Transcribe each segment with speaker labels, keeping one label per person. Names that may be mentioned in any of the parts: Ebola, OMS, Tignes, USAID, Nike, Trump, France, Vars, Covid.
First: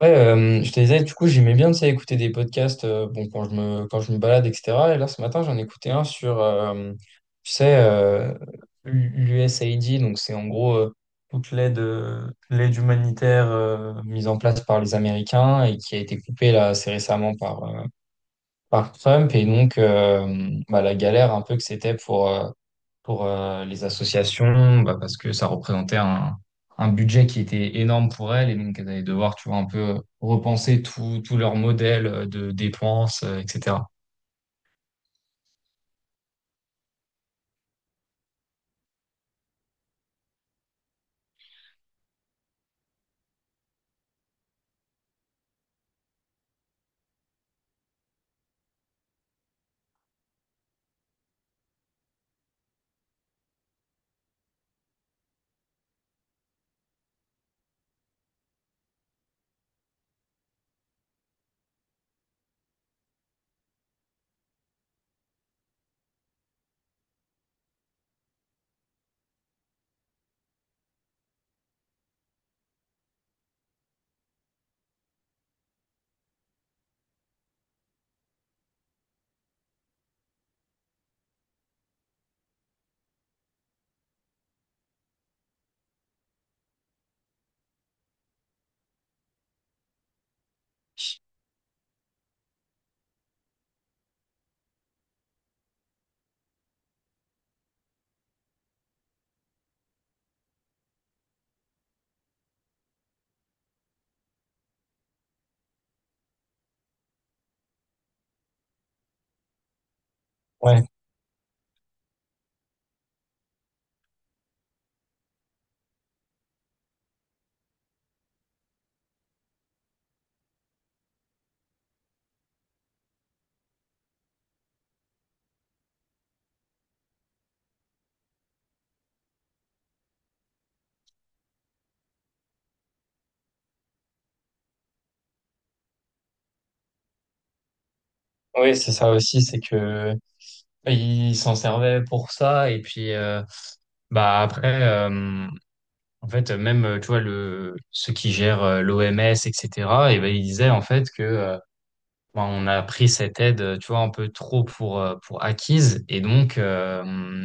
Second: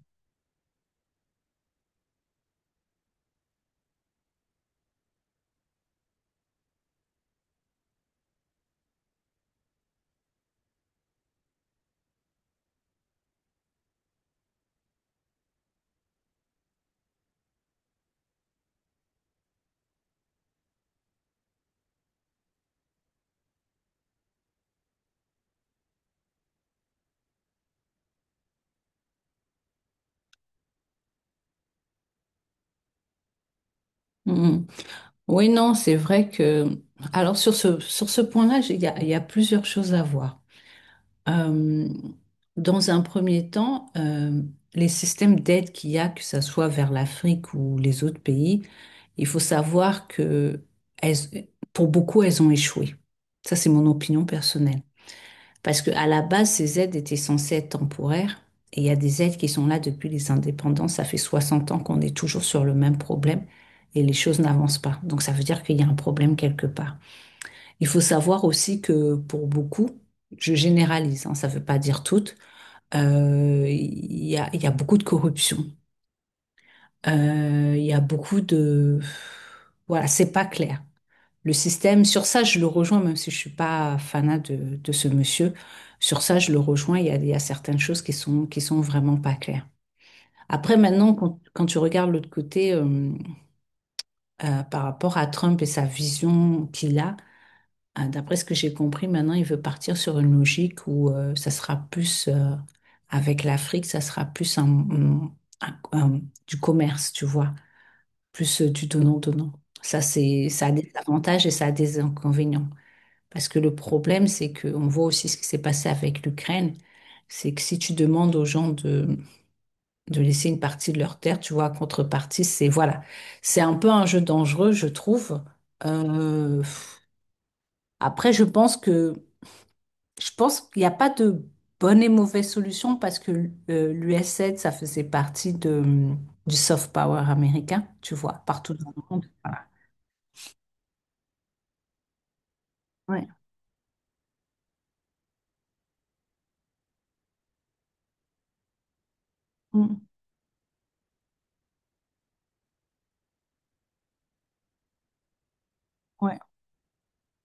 Speaker 1: Ouais, je te disais, du coup, j'aimais bien, tu sais, écouter des podcasts, bon, quand je me balade, etc. Et là, ce matin, j'en écoutais un sur, tu sais, l'USAID. Donc c'est en gros, toute l'aide, humanitaire, mise en place par les Américains et qui a été coupée là assez récemment par Trump. Et donc, bah, la galère un peu que c'était pour, les associations, bah, parce que ça représentait un budget qui était énorme pour elles, et donc elles allaient devoir, tu vois, un peu repenser tout leur modèle de dépenses, etc.
Speaker 2: Mm. Oui, non, c'est vrai que. Alors sur ce point-là, il y a plusieurs choses à voir. Euh, Dans un premier temps, les systèmes d'aide qu'il y a, que ce soit vers l'Afrique ou les autres pays, il faut savoir que pour beaucoup, elles ont échoué. Ça, c'est mon opinion personnelle. Parce que à la base, ces aides étaient censées être temporaires. Et il y a des aides qui sont là depuis les indépendances. Ça fait 60 ans qu'on est toujours sur le même problème et les choses n'avancent pas. Donc ça veut dire qu'il y a un problème quelque part. Il faut savoir aussi que pour beaucoup, je généralise, hein, ça ne veut pas dire toutes. Il y a beaucoup de corruption. Il y a beaucoup de. Voilà, c'est pas clair le système. Sur ça, je le rejoins, même si je suis pas fanat de ce monsieur. Sur ça, je le rejoins. Il y a certaines choses qui sont vraiment pas claires. Après, maintenant, quand tu regardes l'autre côté, par rapport à Trump et sa vision qu'il a, d'après ce que j'ai compris, maintenant, il veut partir sur une logique où ça sera plus, avec l'Afrique, ça sera plus un- un- du commerce, tu vois, plus du donnant-donnant. Ça, ça a
Speaker 1: Ouais,
Speaker 2: des avantages et ça a des inconvénients. Parce que le problème, c'est que on voit aussi ce qui s'est passé avec l'Ukraine, c'est que si tu demandes aux gens de laisser une partie de leur terre, tu vois, en contrepartie, c'est voilà, c'est un peu un jeu dangereux, je trouve. Euh, Après, je pense qu'il n'y a pas de bonne et mauvaise solution parce que l'USAID, ça faisait partie du soft power américain, tu vois,
Speaker 1: ouais,
Speaker 2: partout
Speaker 1: oui,
Speaker 2: dans
Speaker 1: c'est
Speaker 2: le
Speaker 1: ça
Speaker 2: monde.
Speaker 1: aussi, c'est
Speaker 2: Voilà.
Speaker 1: que ils s'en servaient pour ça, et puis,
Speaker 2: Ouais.
Speaker 1: bah après, en fait, même tu vois le ceux qui gèrent l'OMS,
Speaker 2: Mm.
Speaker 1: etc., et cetera. Et ben ils disaient en fait que, bon, on a pris cette aide, tu vois, un peu trop pour acquise. Et
Speaker 2: Ouais.
Speaker 1: donc,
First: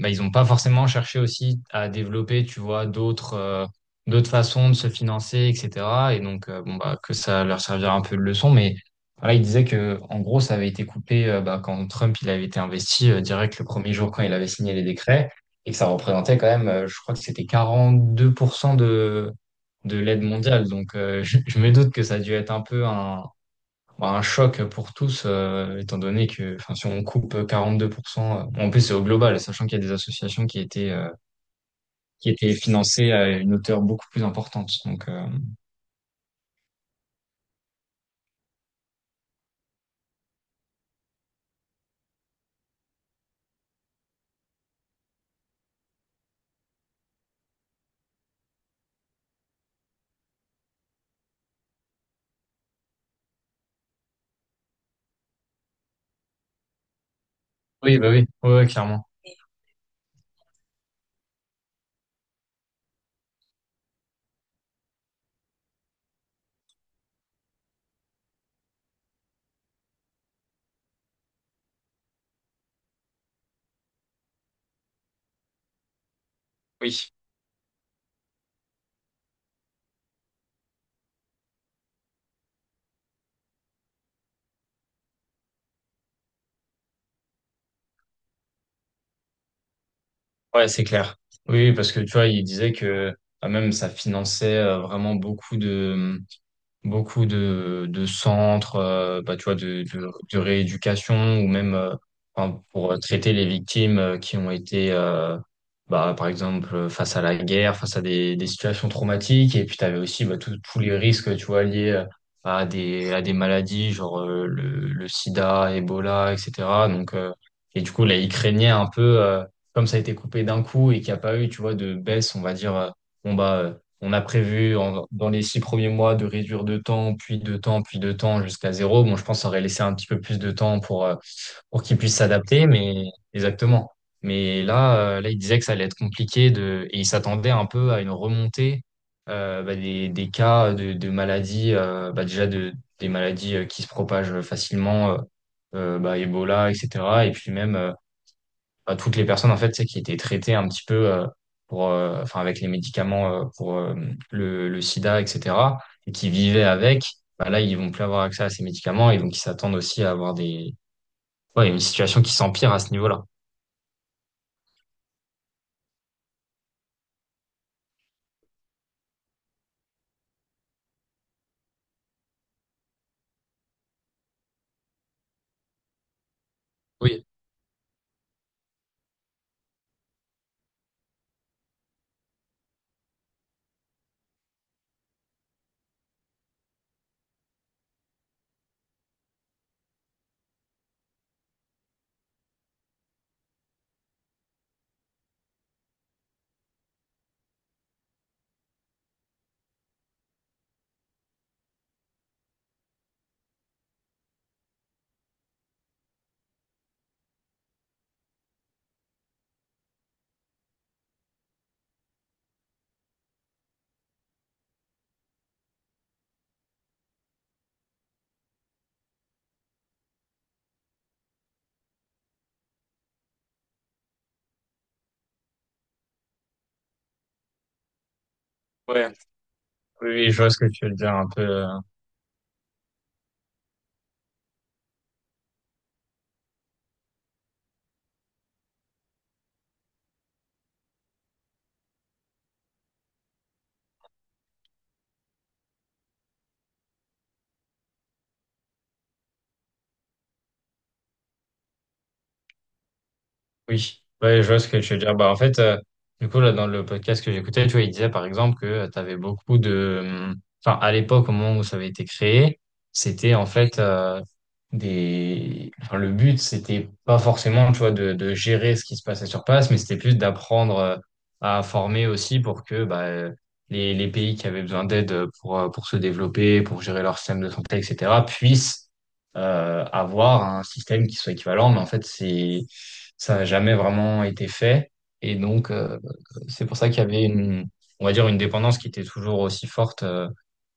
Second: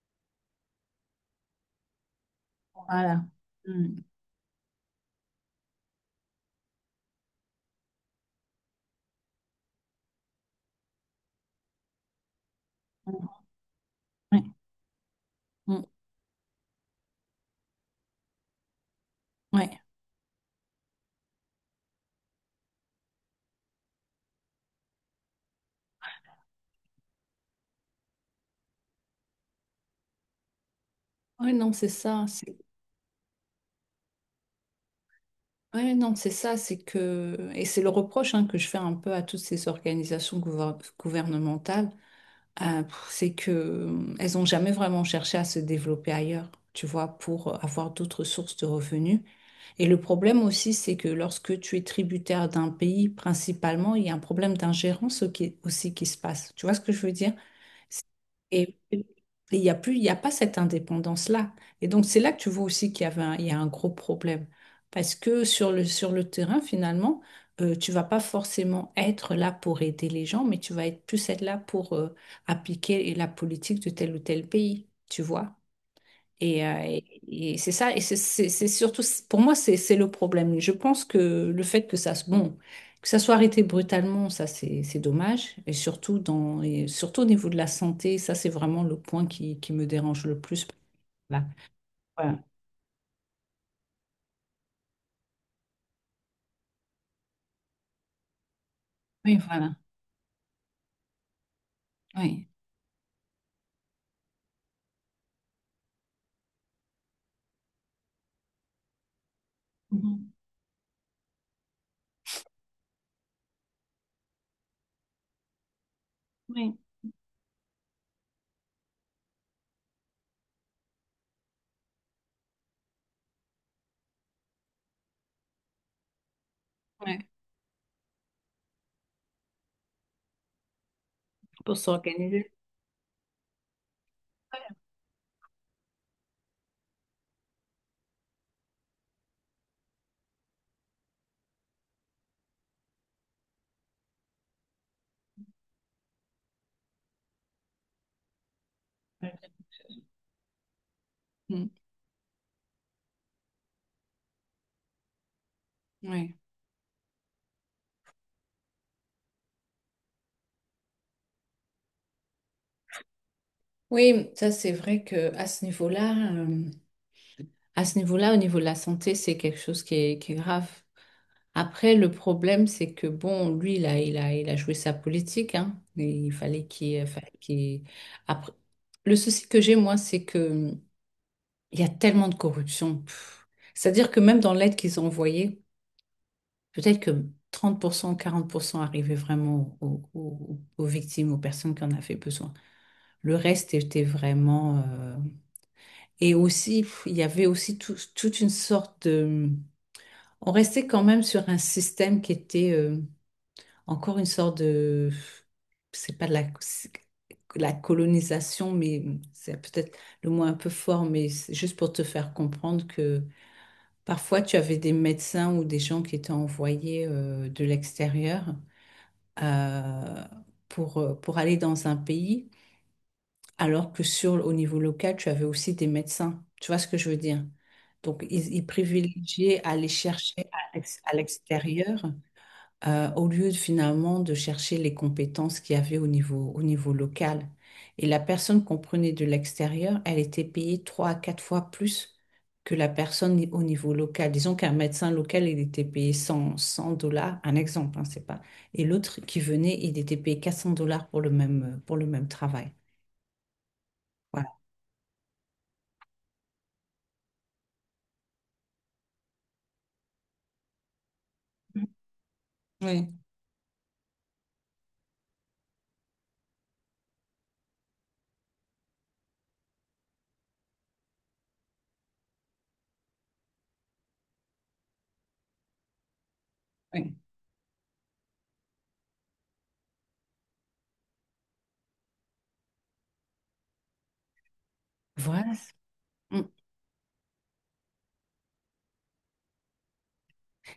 Speaker 1: bah, ils n'ont pas forcément cherché aussi à développer, tu vois,
Speaker 2: Voilà. Mm.
Speaker 1: d'autres façons de se financer, etc. Et donc, bon, bah, que ça leur servira un peu de leçon. Mais voilà, ils disaient que, en gros, ça avait été coupé, bah, quand Trump il avait été investi,
Speaker 2: Mm.
Speaker 1: direct le premier jour quand il
Speaker 2: Ouais.
Speaker 1: avait signé les décrets. Et que
Speaker 2: Mm.
Speaker 1: ça représentait quand même, je crois que c'était 42%
Speaker 2: Ouais.
Speaker 1: de l'aide mondiale. Donc, je me doute que ça a dû être un peu un choc pour tous, étant donné que, enfin, si on coupe 42%, en plus c'est au global, sachant qu'il y a des associations
Speaker 2: Ouais, non, c'est ça.
Speaker 1: qui étaient financées à une hauteur beaucoup plus importante. Donc,
Speaker 2: Ouais, non, c'est ça. C'est que. Et c'est le reproche, hein, que je fais un peu à toutes ces organisations gouvernementales. C'est que elles n'ont jamais vraiment cherché à se développer ailleurs, tu vois, pour avoir d'autres sources de revenus. Et le problème aussi, c'est que lorsque tu es tributaire d'un pays, principalement, il y a un problème d'ingérence aussi qui se passe. Tu vois ce que je veux dire?
Speaker 1: oui, bah oui, ouais, ouais,
Speaker 2: Et
Speaker 1: clairement.
Speaker 2: et il n'y a plus, il y a pas cette indépendance-là. Et donc, c'est là que tu vois aussi qu'il y avait un, il y a un gros problème. Parce que sur le terrain, finalement, tu vas pas forcément être là pour aider les gens, mais tu vas être plus être là pour appliquer la politique de tel ou tel pays, tu vois. Et, euh,
Speaker 1: Oui,
Speaker 2: et- et c'est ça, c'est surtout, pour moi, c'est le problème. Je pense que le fait que que ça soit arrêté brutalement, ça, c'est dommage. Et surtout, et surtout au niveau de la santé, ça, c'est vraiment le point qui me dérange le plus.
Speaker 1: ouais, c'est clair.
Speaker 2: Voilà.
Speaker 1: Oui, parce que tu vois,
Speaker 2: Voilà.
Speaker 1: il disait que, même ça finançait, vraiment beaucoup de centres,
Speaker 2: Oui,
Speaker 1: bah, tu vois,
Speaker 2: voilà.
Speaker 1: de rééducation, ou même,
Speaker 2: Oui.
Speaker 1: enfin, pour, traiter les victimes, qui ont été, bah, par exemple, face à la guerre, face à des situations traumatiques. Et puis, tu avais aussi,
Speaker 2: Mhm.
Speaker 1: bah, tous les risques, tu vois, liés, à à des maladies, genre, le sida, Ebola,
Speaker 2: Oui.
Speaker 1: etc. Donc, et du coup, là, ils craignaient un peu, comme ça a été coupé d'un coup et qu'il n'y a pas eu, tu vois, de baisse, on va dire. Bon, bah, on a prévu dans les 6 premiers mois de réduire de temps,
Speaker 2: Ouais.
Speaker 1: puis de temps, puis de temps jusqu'à zéro. Bon, je pense qu'on aurait laissé un petit peu plus de temps
Speaker 2: Pour
Speaker 1: pour qu'ils puissent
Speaker 2: s'organiser.
Speaker 1: s'adapter, mais exactement. Mais là, il disait que ça allait être compliqué de, et il s'attendait un peu à une remontée, bah, des cas de maladies, bah, des maladies, qui se propagent facilement, bah, Ebola, etc. Et puis même, toutes les
Speaker 2: Ouais.
Speaker 1: personnes en fait, tu sais, qui étaient traitées un petit peu,
Speaker 2: Mm.
Speaker 1: pour, enfin, avec les médicaments, pour, le sida, etc., et qui
Speaker 2: Ouais.
Speaker 1: vivaient avec, bah là, ils vont plus avoir accès à ces médicaments, et donc ils s'attendent aussi à avoir ouais, une situation qui s'empire à ce niveau-là.
Speaker 2: Oui, ça c'est vrai que à ce niveau-là, au niveau de la santé, c'est quelque chose qui est grave. Après, le problème, c'est que bon, lui, il a joué sa politique, hein. Et il fallait
Speaker 1: Oui,
Speaker 2: qu'il- Après, le souci que j'ai, moi, c'est que il y a tellement de corruption. Pff. C'est-à-dire que même dans l'aide qu'ils ont envoyée, peut-être que 30%, 40% arrivait vraiment aux victimes, aux personnes qui en avaient besoin. Le reste était vraiment. Et aussi, il y avait aussi toute une sorte de. On restait quand même sur un système qui était. Encore une sorte de, c'est pas de la, c'est la colonisation, mais c'est peut-être le mot un peu fort, mais c'est juste pour te faire comprendre que parfois tu avais des médecins ou des gens qui étaient envoyés de l'extérieur euh, pour aller dans un pays, alors que au niveau local, tu avais aussi des médecins. Tu vois ce que je veux dire? Donc, ils
Speaker 1: ouais,
Speaker 2: privilégiaient aller
Speaker 1: oui, oui,
Speaker 2: chercher
Speaker 1: je vois ce que tu veux dire
Speaker 2: à
Speaker 1: un peu.
Speaker 2: l'extérieur au lieu de, finalement de chercher les compétences qu'il y avait au niveau local. Et la personne qu'on prenait de l'extérieur, elle était payée 3 à 4 fois plus que la personne au niveau local. Disons qu'un médecin local, il était payé 100, 100 dollars, un exemple, hein, c'est pas. Et l'autre qui venait, il était payé 400 dollars pour pour le même travail.
Speaker 1: Oui, ouais, je
Speaker 2: Voilà.
Speaker 1: vois ce que tu veux dire. Bah, en fait, du coup, là, dans le podcast que j'écoutais, tu vois, il disait par exemple que tu avais beaucoup de. Enfin, à l'époque, au moment où ça avait été créé,
Speaker 2: Oui,
Speaker 1: c'était en fait, des. Enfin, le but, c'était pas forcément, tu vois, de gérer ce qui se passait sur place, mais c'était plus d'apprendre, à former aussi pour que, bah, les pays qui avaient besoin d'aide, pour se développer, pour gérer
Speaker 2: oui.
Speaker 1: leur système de santé, etc., puissent, avoir un système qui soit équivalent. Mais en fait, ça n'a jamais vraiment été fait. Et
Speaker 2: Voilà.
Speaker 1: donc,
Speaker 2: Mm.
Speaker 1: c'est pour ça qu'il y avait une, on va dire, une dépendance qui était toujours aussi forte,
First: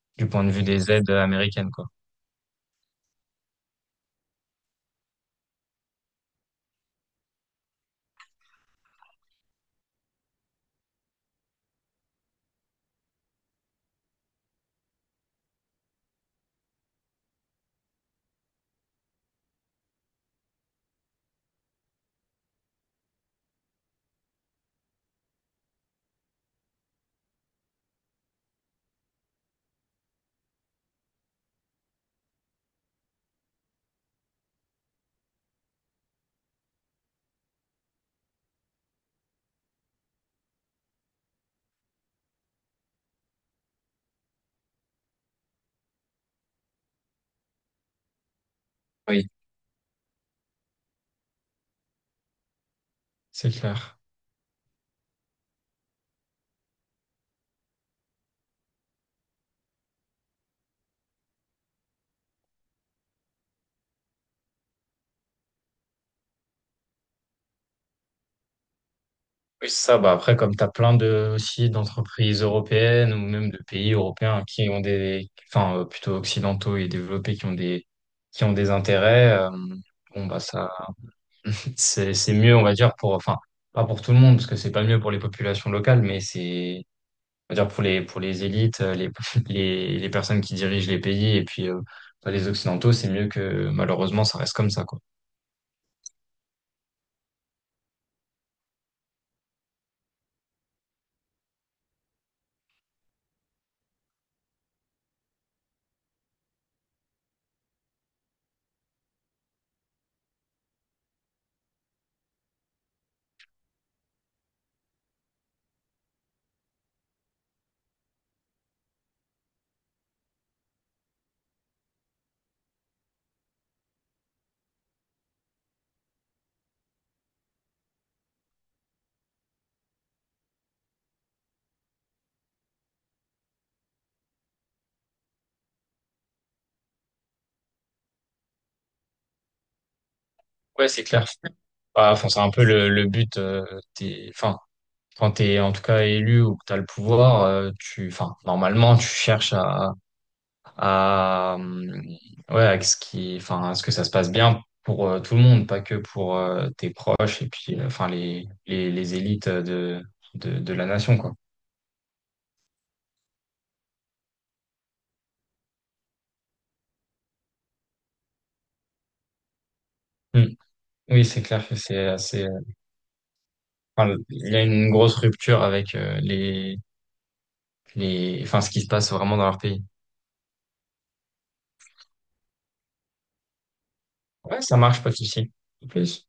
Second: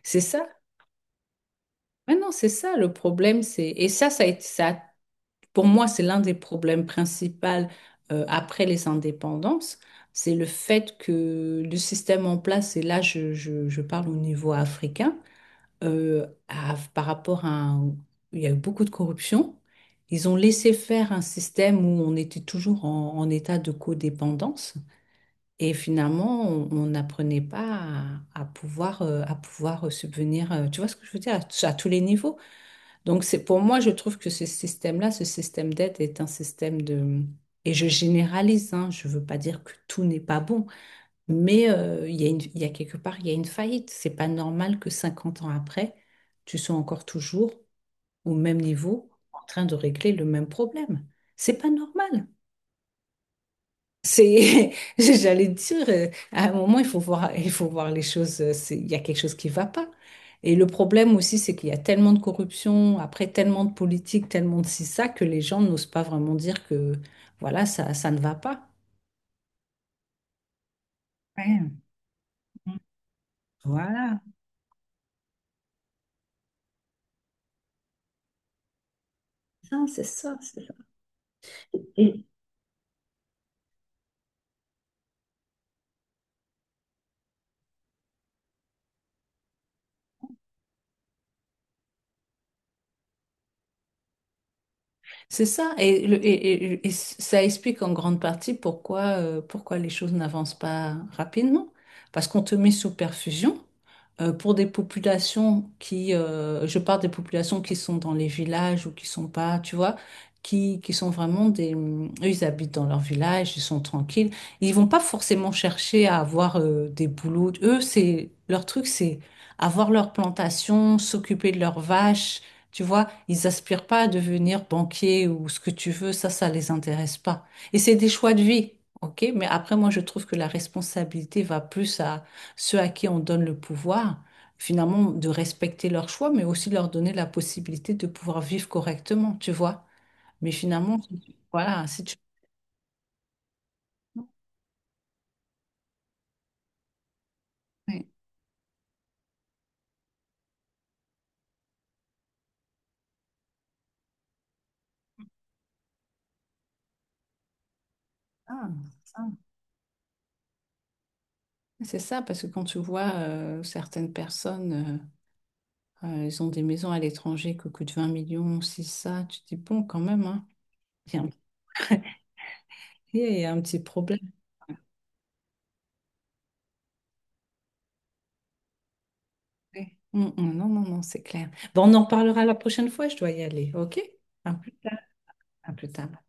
Speaker 2: C'est
Speaker 1: du point
Speaker 2: ça.
Speaker 1: de vue des aides américaines, quoi.
Speaker 2: Mais non, c'est ça le problème. C'est. Et ça a été ça. Pour moi, c'est l'un des problèmes principaux après les indépendances. C'est le fait que le système en place, et là je parle au niveau africain, a- par rapport à... un- il y a eu beaucoup de corruption. Ils ont laissé faire un système où on était toujours en état de codépendance. Et finalement, on n'apprenait pas à pouvoir, à pouvoir subvenir, tu vois ce que je veux dire, à tous les niveaux. Donc, c'est pour moi, je trouve que ce système-là, ce système d'aide est un système de. Et je généralise, hein, je ne veux pas dire que tout n'est pas bon, mais il y a quelque part, il y a une faillite. C'est pas normal que 50 ans après, tu sois encore toujours au même niveau
Speaker 1: Oui,
Speaker 2: en train de régler le même problème. C'est pas normal.
Speaker 1: c'est clair.
Speaker 2: C'est, j'allais dire, à un moment, il faut voir les choses, il y a quelque chose qui va pas. Et le problème aussi, c'est qu'il y a tellement de corruption, après tellement de politique, tellement de ci, ça, que les gens n'osent pas vraiment dire que, voilà, ça ne va pas.
Speaker 1: Oui, c'est ça, bah après, comme tu as plein de, aussi
Speaker 2: Ouais.
Speaker 1: d'entreprises européennes ou même de pays
Speaker 2: Voilà.
Speaker 1: européens qui ont des, enfin, plutôt occidentaux et développés qui ont des intérêts,
Speaker 2: Non, c'est
Speaker 1: bon,
Speaker 2: ça,
Speaker 1: bah,
Speaker 2: c'est
Speaker 1: ça,
Speaker 2: ça.
Speaker 1: c'est mieux, on va dire, pour, enfin, pas pour tout le monde, parce que c'est pas mieux pour les populations locales, mais c'est, on va dire, pour pour les élites, les personnes qui dirigent les pays, et puis, pour les Occidentaux, c'est mieux que malheureusement, ça reste comme ça, quoi.
Speaker 2: C'est ça, et ça explique en grande partie pourquoi, pourquoi les choses n'avancent pas rapidement. Parce qu'on te met sous perfusion pour des populations je parle des populations qui sont dans les villages ou qui sont pas, tu vois, qui sont vraiment des. Eux, ils habitent dans leur village, ils sont tranquilles. Ils vont pas forcément chercher à avoir des boulots. Eux, c'est leur truc, c'est avoir leur plantation, s'occuper de leurs vaches, tu vois, ils aspirent pas à devenir banquier ou ce que tu veux, ça les intéresse pas. Et c'est des choix de vie, ok? Mais après, moi, je trouve que la responsabilité va plus à ceux à qui on donne le pouvoir, finalement, de respecter leurs choix, mais aussi de leur donner la possibilité de pouvoir vivre correctement, tu vois? Mais
Speaker 1: Ouais,
Speaker 2: finalement,
Speaker 1: c'est clair.
Speaker 2: voilà, si
Speaker 1: Bah,
Speaker 2: tu.
Speaker 1: enfin, c'est un peu le but, enfin, quand t'es en tout cas élu ou que t'as le pouvoir,
Speaker 2: Ouais.
Speaker 1: enfin, normalement, tu cherches à à, euh, ouais, enfin, à ce que ça se passe bien pour, tout le monde, pas que pour, tes proches, et puis, enfin,
Speaker 2: Ah,
Speaker 1: les
Speaker 2: ah.
Speaker 1: élites de la nation, quoi.
Speaker 2: C'est ça, parce que quand tu vois certaines personnes, ils ont des maisons à l'étranger qui coûtent 20 millions, si ça, tu te dis, bon, quand même, hein.
Speaker 1: Mm. Oui, c'est clair que c'est assez,
Speaker 2: Il y a un petit
Speaker 1: enfin,
Speaker 2: problème.
Speaker 1: il y a une grosse rupture avec, enfin, ce qui se passe vraiment dans leur pays.
Speaker 2: Ouais. Mm, mm, non, non, non, c'est clair. Bon, on en parlera la prochaine fois, je dois y aller, ok? À
Speaker 1: Ouais,
Speaker 2: plus
Speaker 1: ça
Speaker 2: tard.
Speaker 1: marche, pas de souci.
Speaker 2: À plus tard.
Speaker 1: Plus.